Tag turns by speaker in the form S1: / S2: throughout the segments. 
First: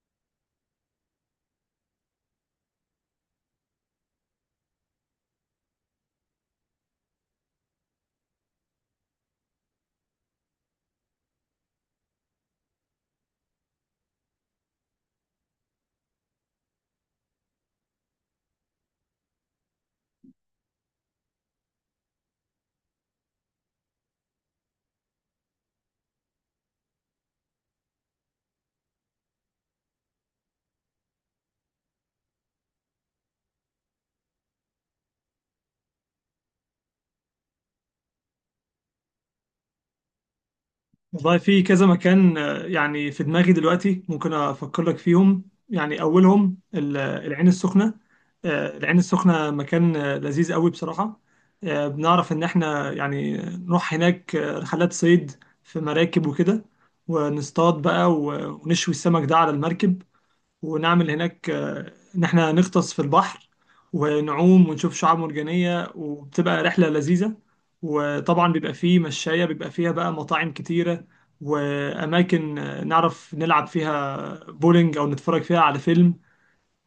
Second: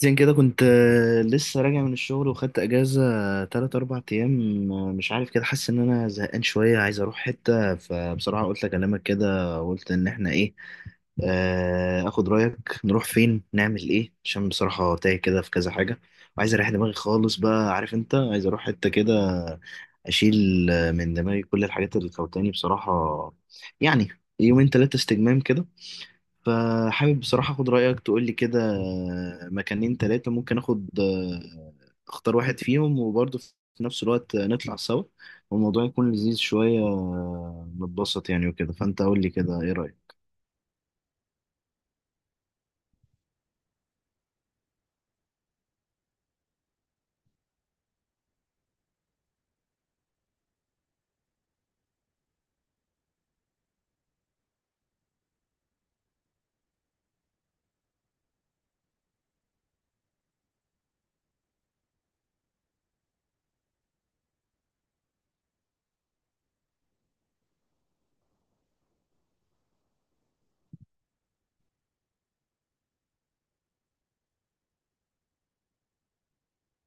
S1: زين كده كنت لسه راجع من الشغل وخدت اجازه تلات اربع ايام، مش عارف كده حاسس ان انا زهقان شويه عايز اروح حته. فبصراحه قلت اكلمك كده وقلت ان احنا ايه، اخد رايك نروح فين نعمل ايه عشان بصراحه تايه كده في كذا حاجه وعايز اريح دماغي خالص. بقى عارف انت عايز اروح حته كده اشيل من دماغي كل الحاجات اللي كوتاني بصراحه، يعني يومين تلاتة استجمام كده. فحابب بصراحة اخد رأيك تقول لي كده مكانين تلاتة ممكن اخد، اختار واحد فيهم وبرضه في نفس الوقت نطلع سوا والموضوع يكون لذيذ شوية، نتبسط يعني وكده. فانت قول لي كده ايه رأيك.
S2: والله في كذا مكان، يعني في دماغي دلوقتي ممكن أفكر لك فيهم. يعني أولهم العين السخنة. العين السخنة مكان لذيذ قوي بصراحة. بنعرف إن إحنا يعني نروح هناك رحلات صيد في مراكب وكده، ونصطاد بقى ونشوي السمك ده على المركب، ونعمل هناك إن إحنا نغطس في البحر، ونعوم ونشوف شعاب مرجانية، وبتبقى رحلة لذيذة. وطبعا بيبقى فيه مشاية بيبقى فيها بقى مطاعم كتيرة، وأماكن نعرف نلعب فيها بولينج أو نتفرج فيها على فيلم.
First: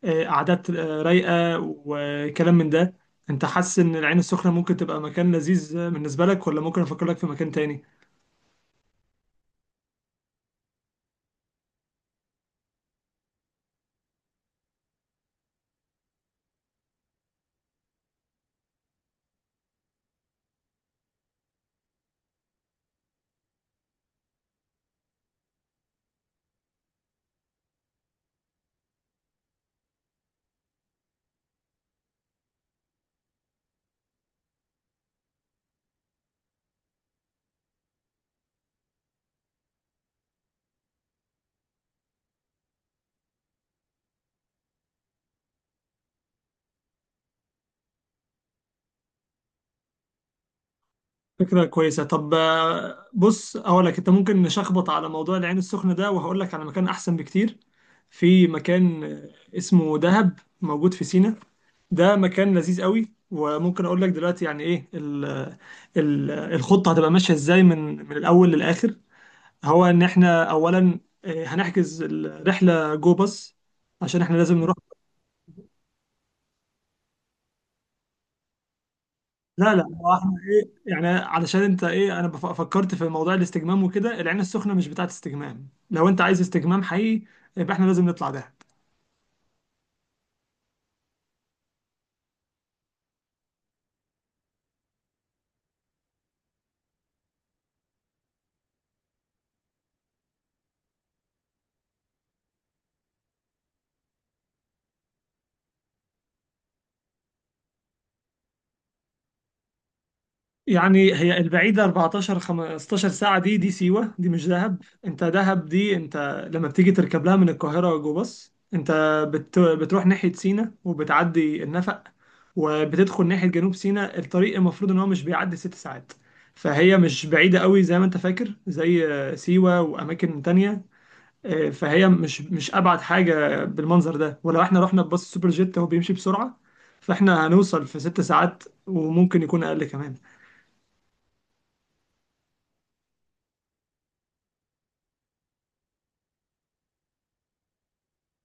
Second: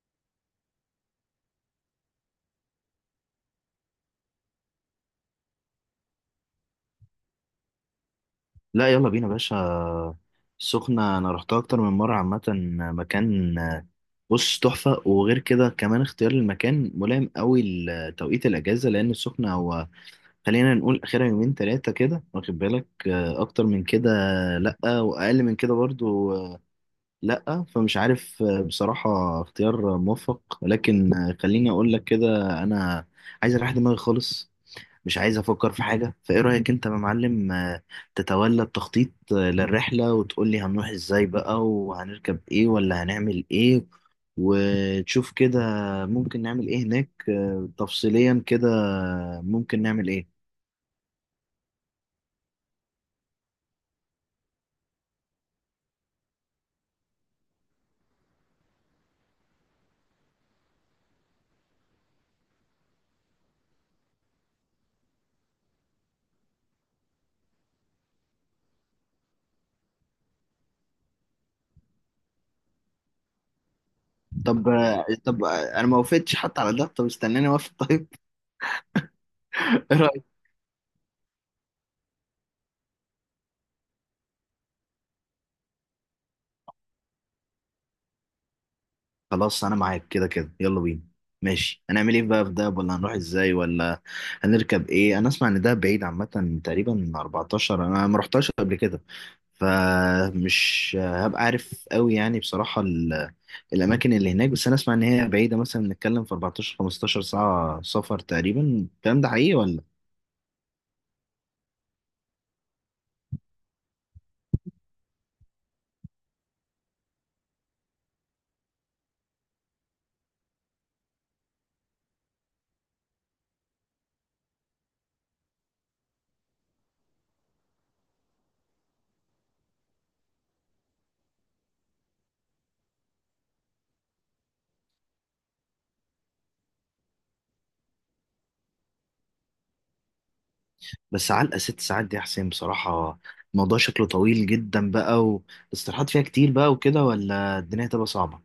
S2: قعدات رايقة، وكلام من ده. أنت حاسس إن العين السخنة ممكن تبقى مكان لذيذ بالنسبة لك، ولا ممكن أفكر لك في مكان تاني؟
S1: لا يلا بينا يا باشا. السخنة انا رحتها اكتر من مرة عامة. مكان، بص، تحفة. وغير كده كمان اختيار المكان ملائم قوي لتوقيت الاجازة لان السخنة هو خلينا نقول اخرها يومين ثلاثه كده، واخد بالك اكتر من كده لا، واقل من كده برضو لا. فمش عارف، بصراحه اختيار موفق، لكن خليني اقول لك كده، انا عايز اريح دماغي خالص، مش عايز افكر في حاجه. فايه رايك انت يا معلم، تتولى التخطيط للرحله وتقول لي هنروح ازاي بقى وهنركب ايه ولا هنعمل ايه، وتشوف كده ممكن نعمل ايه هناك، تفصيليا كده ممكن نعمل ايه.
S2: فكرة كويسة. طب بص أقول لك، أنت ممكن نشخبط على موضوع العين السخنة ده، وهقول لك على مكان أحسن بكتير. في مكان اسمه دهب موجود في سينا. ده مكان لذيذ قوي، وممكن أقول لك دلوقتي يعني إيه ال الخطة هتبقى ماشية إزاي من الأول للآخر. هو إن إحنا أولا هنحجز الرحلة جو باص، عشان إحنا لازم
S1: طب
S2: نروح.
S1: طب انا ما وافقتش حتى على ده، طب استناني اوافق طيب.
S2: لا، لا.
S1: ايه رايك.
S2: يعني علشان انت ايه، انا فكرت في موضوع الاستجمام وكده. العين السخنه مش بتاعت استجمام. لو انت عايز استجمام حقيقي، يبقى احنا لازم نطلع دهب.
S1: خلاص انا معاك كده كده، يلا بينا. ماشي هنعمل ايه بقى في دهب، ولا هنروح ازاي، ولا هنركب ايه. انا اسمع ان دهب بعيد عامه، تقريبا 14، انا ما رحتهاش قبل كده فمش هبقى عارف قوي، يعني بصراحه الاماكن اللي هناك. بس انا اسمع ان هي بعيده، مثلا بنتكلم في 14 15 ساعه سفر تقريبا. الكلام ده حقيقي ولا؟
S2: يعني هي البعيده 14 15 ساعه، دي سيوه، دي مش دهب. انت دهب دي، انت لما بتيجي تركب لها من القاهره جو باص، انت بتروح ناحيه سينا، وبتعدي النفق، وبتدخل ناحيه جنوب سينا. الطريق المفروض ان هو مش بيعدي 6 ساعات. فهي مش بعيده قوي زي ما انت فاكر، زي سيوه واماكن تانية. فهي مش ابعد حاجه بالمنظر ده، ولو احنا رحنا بباص السوبر جيت هو بيمشي بسرعه. فاحنا هنوصل في 6 ساعات، وممكن يكون اقل كمان.
S1: بس علقة ست ساعات دي يا حسين بصراحة، الموضوع شكله طويل جدا بقى. والاستراحات فيها كتير بقى وكده، ولا الدنيا هتبقى صعبة؟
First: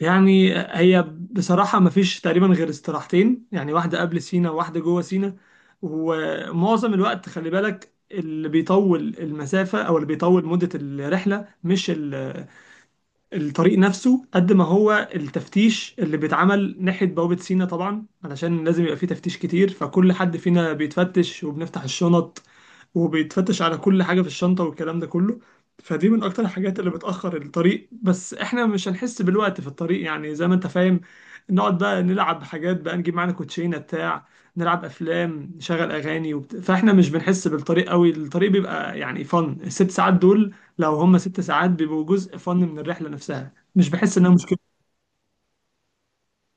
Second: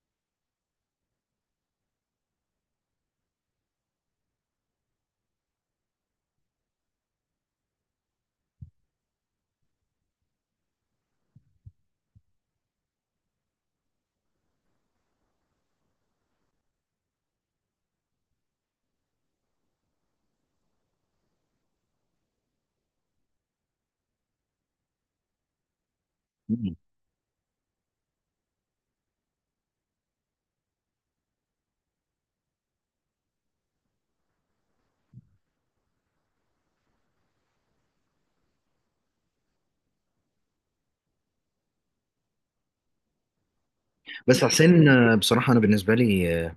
S2: يعني هي بصراحه مفيش تقريبا غير استراحتين، يعني واحده قبل سينا وواحده جوه سينا. ومعظم الوقت خلي بالك، اللي بيطول المسافه او اللي بيطول مده الرحله مش الطريق نفسه قد ما هو التفتيش اللي بيتعمل ناحية بوابة سينا. طبعا علشان لازم يبقى فيه تفتيش كتير، فكل حد فينا بيتفتش وبنفتح الشنط، وبيتفتش على كل حاجة في الشنطة والكلام ده كله. فدي من أكتر
S1: مم.
S2: الحاجات اللي بتأخر الطريق، بس إحنا مش هنحس بالوقت في الطريق يعني زي ما أنت فاهم. نقعد بقى نلعب حاجات بقى، نجيب معانا كوتشينة بتاع، نلعب أفلام، نشغل أغاني فإحنا مش بنحس بالطريق قوي. الطريق بيبقى يعني فن الـ6 ساعات دول. لو هم 6 ساعات، بيبقوا جزء فن من الرحلة نفسها، مش بحس انها
S1: بس يا
S2: مشكلة.
S1: حسين، بصراحة أنا بالنسبة لي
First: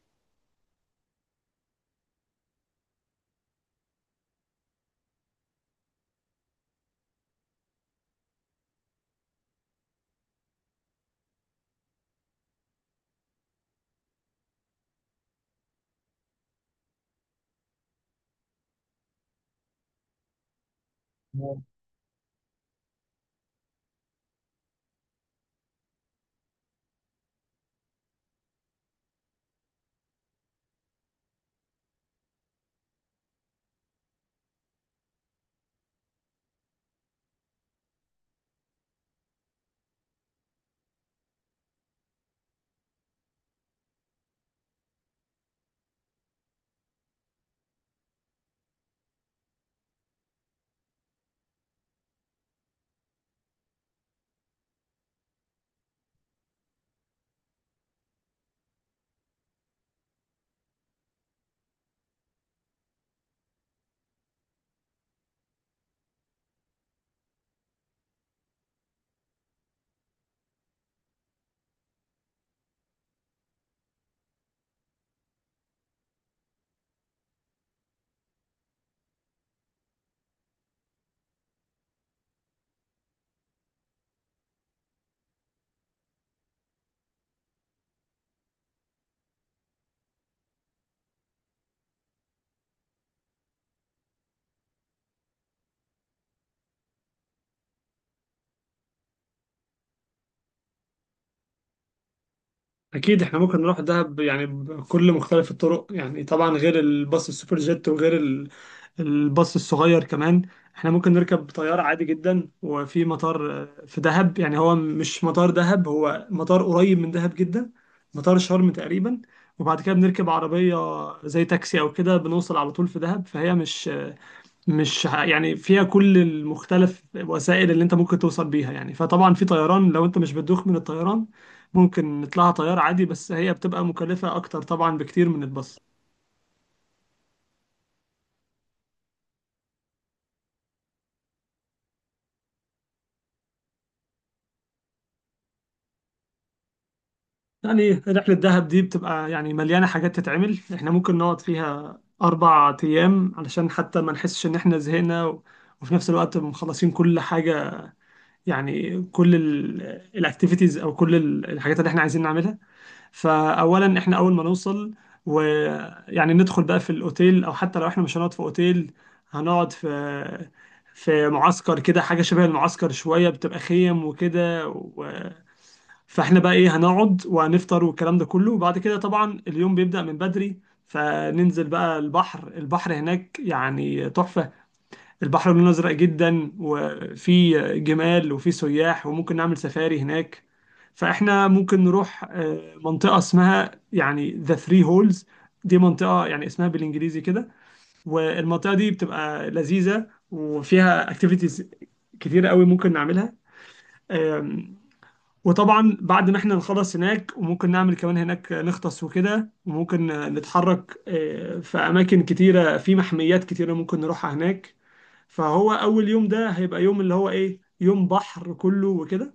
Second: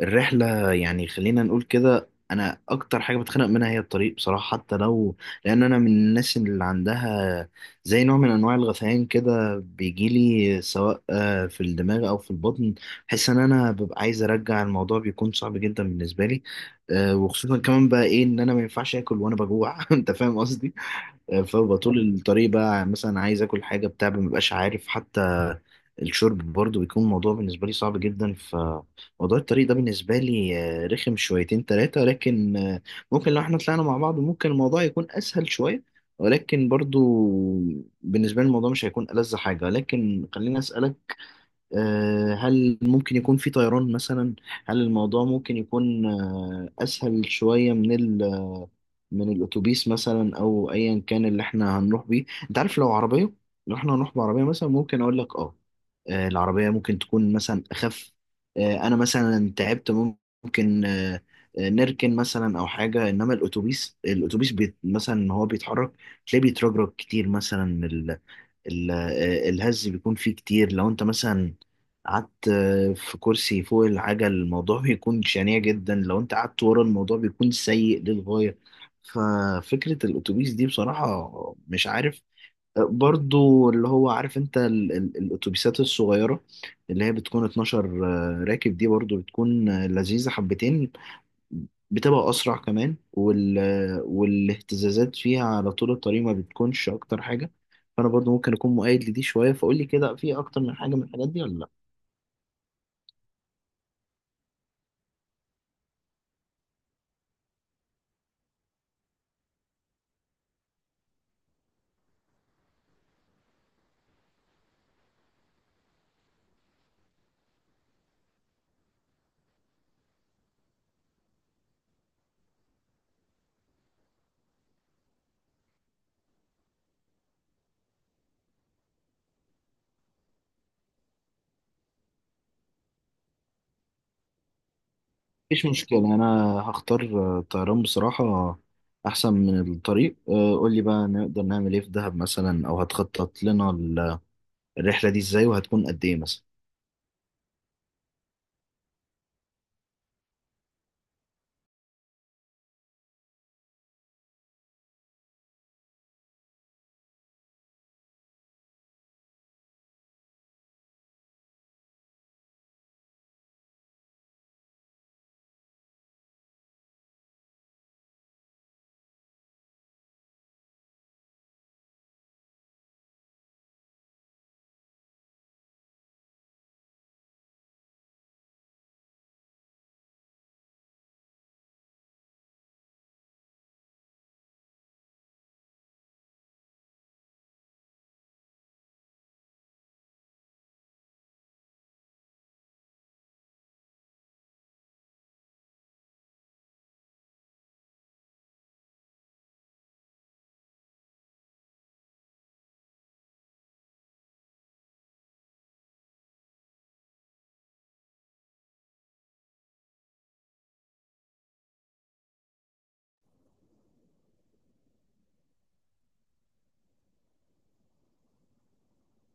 S1: الرحلة يعني خلينا نقول كده، أنا أكتر حاجة بتخنق منها هي الطريق بصراحة، حتى لو. لأن أنا من الناس اللي عندها زي نوع من أنواع الغثيان كده بيجيلي، سواء في الدماغ أو في البطن. بحس إن أنا ببقى عايز أرجع، الموضوع بيكون صعب جدا بالنسبة لي. وخصوصا كمان بقى إيه إن أنا ما ينفعش آكل وأنا بجوع. أنت فاهم قصدي. فببقى طول الطريق بقى مثلا عايز اكل حاجه بتاع، ما ببقاش عارف حتى. الشرب برضو بيكون موضوع بالنسبه لي صعب جدا. فموضوع الطريق ده بالنسبه لي رخم شويتين ثلاثه، لكن ممكن لو احنا طلعنا مع بعض ممكن الموضوع يكون اسهل شويه. ولكن برضو بالنسبه لي الموضوع مش هيكون ألذ حاجه. لكن خليني اسالك، هل ممكن يكون في طيران مثلا؟ هل الموضوع ممكن يكون أسهل شوية من ال آه، من الأتوبيس مثلا أو أيا كان اللي إحنا هنروح بيه؟ أنت عارف لو عربية، لو إحنا هنروح بعربية مثلا ممكن أقول لك آه، العربية ممكن تكون مثلا أخف. أنا مثلا تعبت، ممكن نركن مثلا أو حاجة. إنما الأتوبيس، الأتوبيس مثلا هو بيتحرك، تلاقيه بيترجرج كتير مثلا. الهز بيكون فيه كتير، لو انت مثلا قعدت في كرسي فوق العجل الموضوع بيكون شنيع جدا. لو انت قعدت ورا، الموضوع بيكون سيء للغاية. ففكرة الأتوبيس دي بصراحة مش عارف. برضو اللي هو عارف انت الأتوبيسات الصغيرة اللي هي بتكون 12 راكب، دي برضو بتكون لذيذة حبتين، بتبقى أسرع كمان والاهتزازات فيها على طول الطريق ما بتكونش أكتر حاجة. فأنا برضو ممكن أكون مؤيد لدي شوية. فقول لي كده، في أكتر من حاجة من الحاجات دي ولا لأ؟
S2: اكيد احنا ممكن نروح دهب يعني بكل مختلف الطرق. يعني طبعا غير الباص السوبر جيت، وغير الباص الصغير كمان. احنا ممكن نركب طيارة عادي جدا، وفي مطار في دهب. يعني هو مش مطار دهب، هو مطار قريب من دهب جدا. مطار شرم تقريبا، وبعد كده بنركب عربية زي تاكسي او كده بنوصل على طول في دهب. فهي مش مش ه- يعني فيها كل المختلف وسائل اللي انت ممكن توصل بيها. يعني فطبعا في طيران لو انت مش بتدوخ من الطيران، ممكن نطلعها طيارة عادي، بس هي بتبقى مكلفة اكتر طبعا بكتير من
S1: مفيش
S2: الباص.
S1: مشكلة، أنا هختار الطيران بصراحة، أحسن من الطريق. قول لي بقى نقدر نعمل إيه في دهب مثلا، أو هتخطط لنا الرحلة دي إزاي، وهتكون قد إيه مثلا؟
S2: يعني رحلة دهب دي بتبقى يعني مليانة حاجات تتعمل. احنا ممكن نقعد فيها 4 ايام علشان حتى ما نحسش ان احنا زهقنا، وفي نفس الوقت مخلصين كل حاجة. يعني كل الاكتيفيتيز، او كل الحاجات اللي احنا عايزين نعملها. فاولا احنا اول ما نوصل ويعني ندخل بقى في الاوتيل. او حتى لو احنا مش هنقعد في اوتيل، هنقعد في معسكر كده، حاجه شبه المعسكر شويه، بتبقى خيم وكده فاحنا بقى ايه هنقعد وهنفطر والكلام ده كله. وبعد كده طبعا اليوم بيبدأ من بدري. فننزل بقى البحر، البحر هناك يعني تحفة. البحر لونه أزرق جدا، وفي جمال وفي سياح، وممكن نعمل سفاري هناك. فإحنا ممكن نروح منطقة اسمها يعني ذا ثري هولز. دي منطقة يعني اسمها بالإنجليزي كده، والمنطقة دي بتبقى لذيذة وفيها اكتيفيتيز كتيرة قوي ممكن نعملها. آم، وطبعا بعد ما احنا نخلص هناك، وممكن نعمل كمان هناك نغطس وكده، وممكن نتحرك في أماكن كتيرة، في محميات كتيرة ممكن نروحها هناك. فهو اول يوم ده هيبقى يوم اللي هو ايه، يوم بحر كله وكده.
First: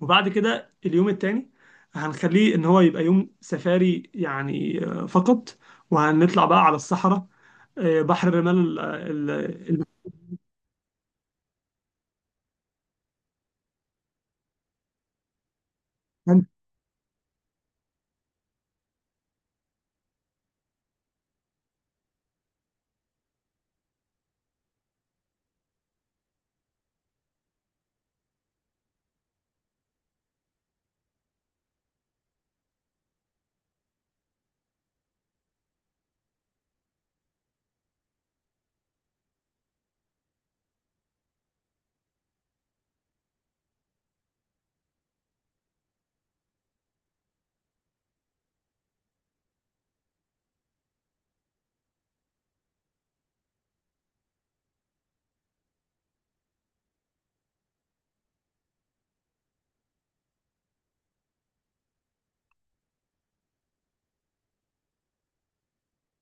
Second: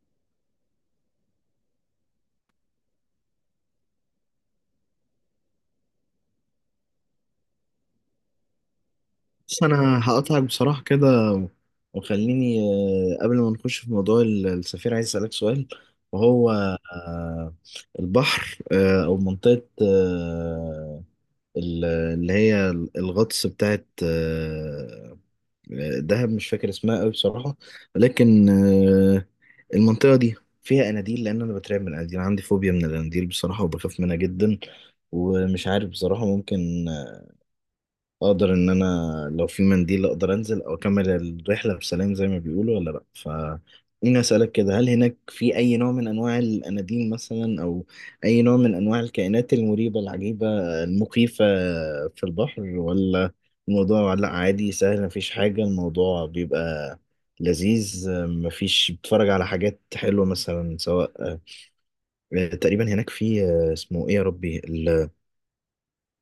S2: وبعد كده اليوم التاني هنخليه ان هو يبقى يوم سفاري يعني فقط. وهنطلع بقى على الصحراء، بحر الرمال
S1: بس
S2: ال-
S1: انا هقطعك بصراحه كده، وخليني قبل ما نخش في موضوع السفير عايز اسالك سؤال.
S2: ال-
S1: وهو آه، البحر، او منطقه، اللي هي الغطس بتاعت دهب، مش فاكر اسمها قوي بصراحه. لكن المنطقه دي فيها اناديل؟ لان انا بترعب من الاناديل، عندي فوبيا من الاناديل بصراحه وبخاف منها جدا. ومش عارف بصراحه ممكن اقدر ان انا، لو في منديل اقدر انزل او اكمل الرحله بسلام زي ما بيقولوا ولا لا. ف خليني اسالك كده، هل هناك في اي نوع من انواع الاناديل مثلا، او اي نوع من انواع الكائنات المريبه العجيبه المخيفه في البحر؟ ولا الموضوع لا عادي سهل مفيش حاجه، الموضوع بيبقى لذيذ، مفيش، بتتفرج على حاجات حلوه مثلا. سواء تقريبا هناك في اسمه ايه يا ربي،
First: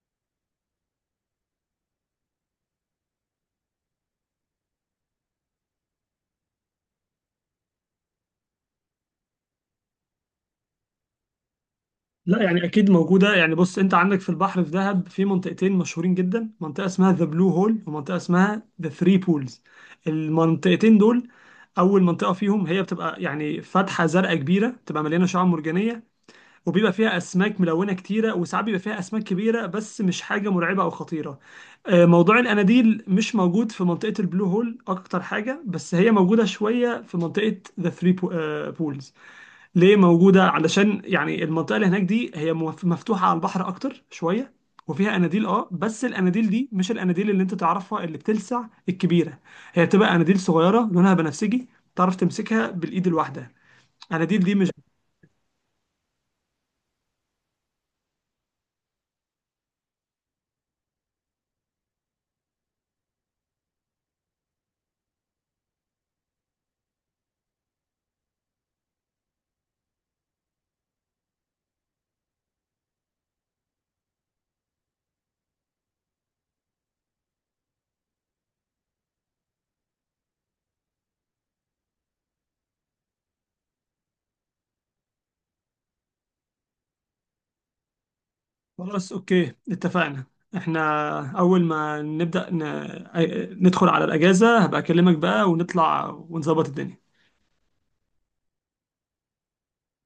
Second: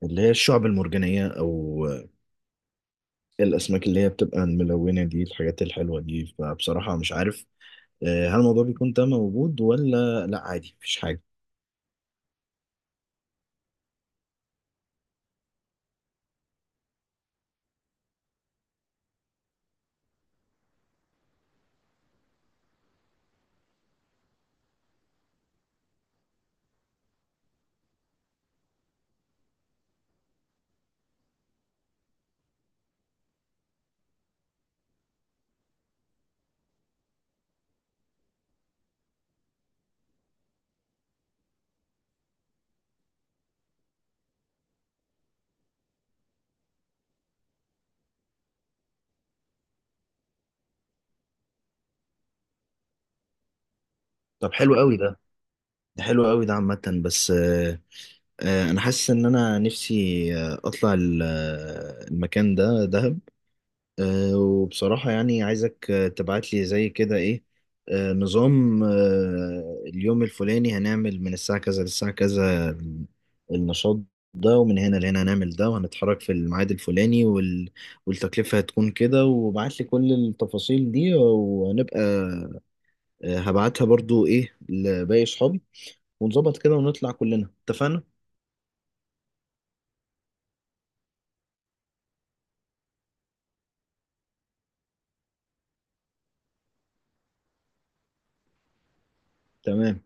S1: اللي هي الشعب المرجانيه او الأسماك اللي هي بتبقى الملونة دي، الحاجات الحلوة دي. فبصراحة مش عارف، هل الموضوع بيكون ده موجود ولا لأ عادي مفيش حاجة؟
S2: لا، يعني اكيد موجوده. يعني بص، انت عندك في البحر في دهب في منطقتين مشهورين جدا، منطقه اسمها ذا بلو هول ومنطقه اسمها ذا ثري بولز. المنطقتين دول، اول منطقه فيهم هي بتبقى يعني فتحه زرقاء كبيره بتبقى مليانه شعاب مرجانيه، وبيبقى فيها اسماك ملونه كتيره، وساعات بيبقى فيها اسماك كبيره، بس مش حاجه مرعبه او خطيره. موضوع الاناديل مش موجود في منطقه البلو هول اكتر حاجه، بس هي موجوده شويه في منطقه ذا ثري بولز. ليه موجوده؟ علشان يعني المنطقه اللي هناك دي هي مفتوحه على البحر اكتر شويه. وفيها اناديل، اه، بس الاناديل دي مش الاناديل اللي انت تعرفها اللي بتلسع الكبيره. هي بتبقى اناديل صغيره لونها بنفسجي، تعرف تمسكها بالايد الواحده. الاناديل
S1: طب
S2: دي مش
S1: حلو قوي ده، ده حلو قوي ده عامة. بس أنا حاسس إن أنا نفسي أطلع المكان ده دهب. وبصراحة يعني عايزك، تبعت لي زي كده إيه، نظام، اليوم الفلاني هنعمل من الساعة كذا للساعة كذا النشاط ده، ومن هنا لهنا هنعمل ده، وهنتحرك في الميعاد الفلاني والتكلفة هتكون كده. وبعت لي كل التفاصيل دي، وهنبقى هبعتها برضو إيه لباقي صحابي ونظبط كده ونطلع كلنا. اتفقنا؟
S2: خلاص، اوكي، اتفقنا. احنا اول ما نبدأ ندخل على الاجازة، هبقى اكلمك بقى، ونطلع ونظبط الدنيا.
S1: تمام.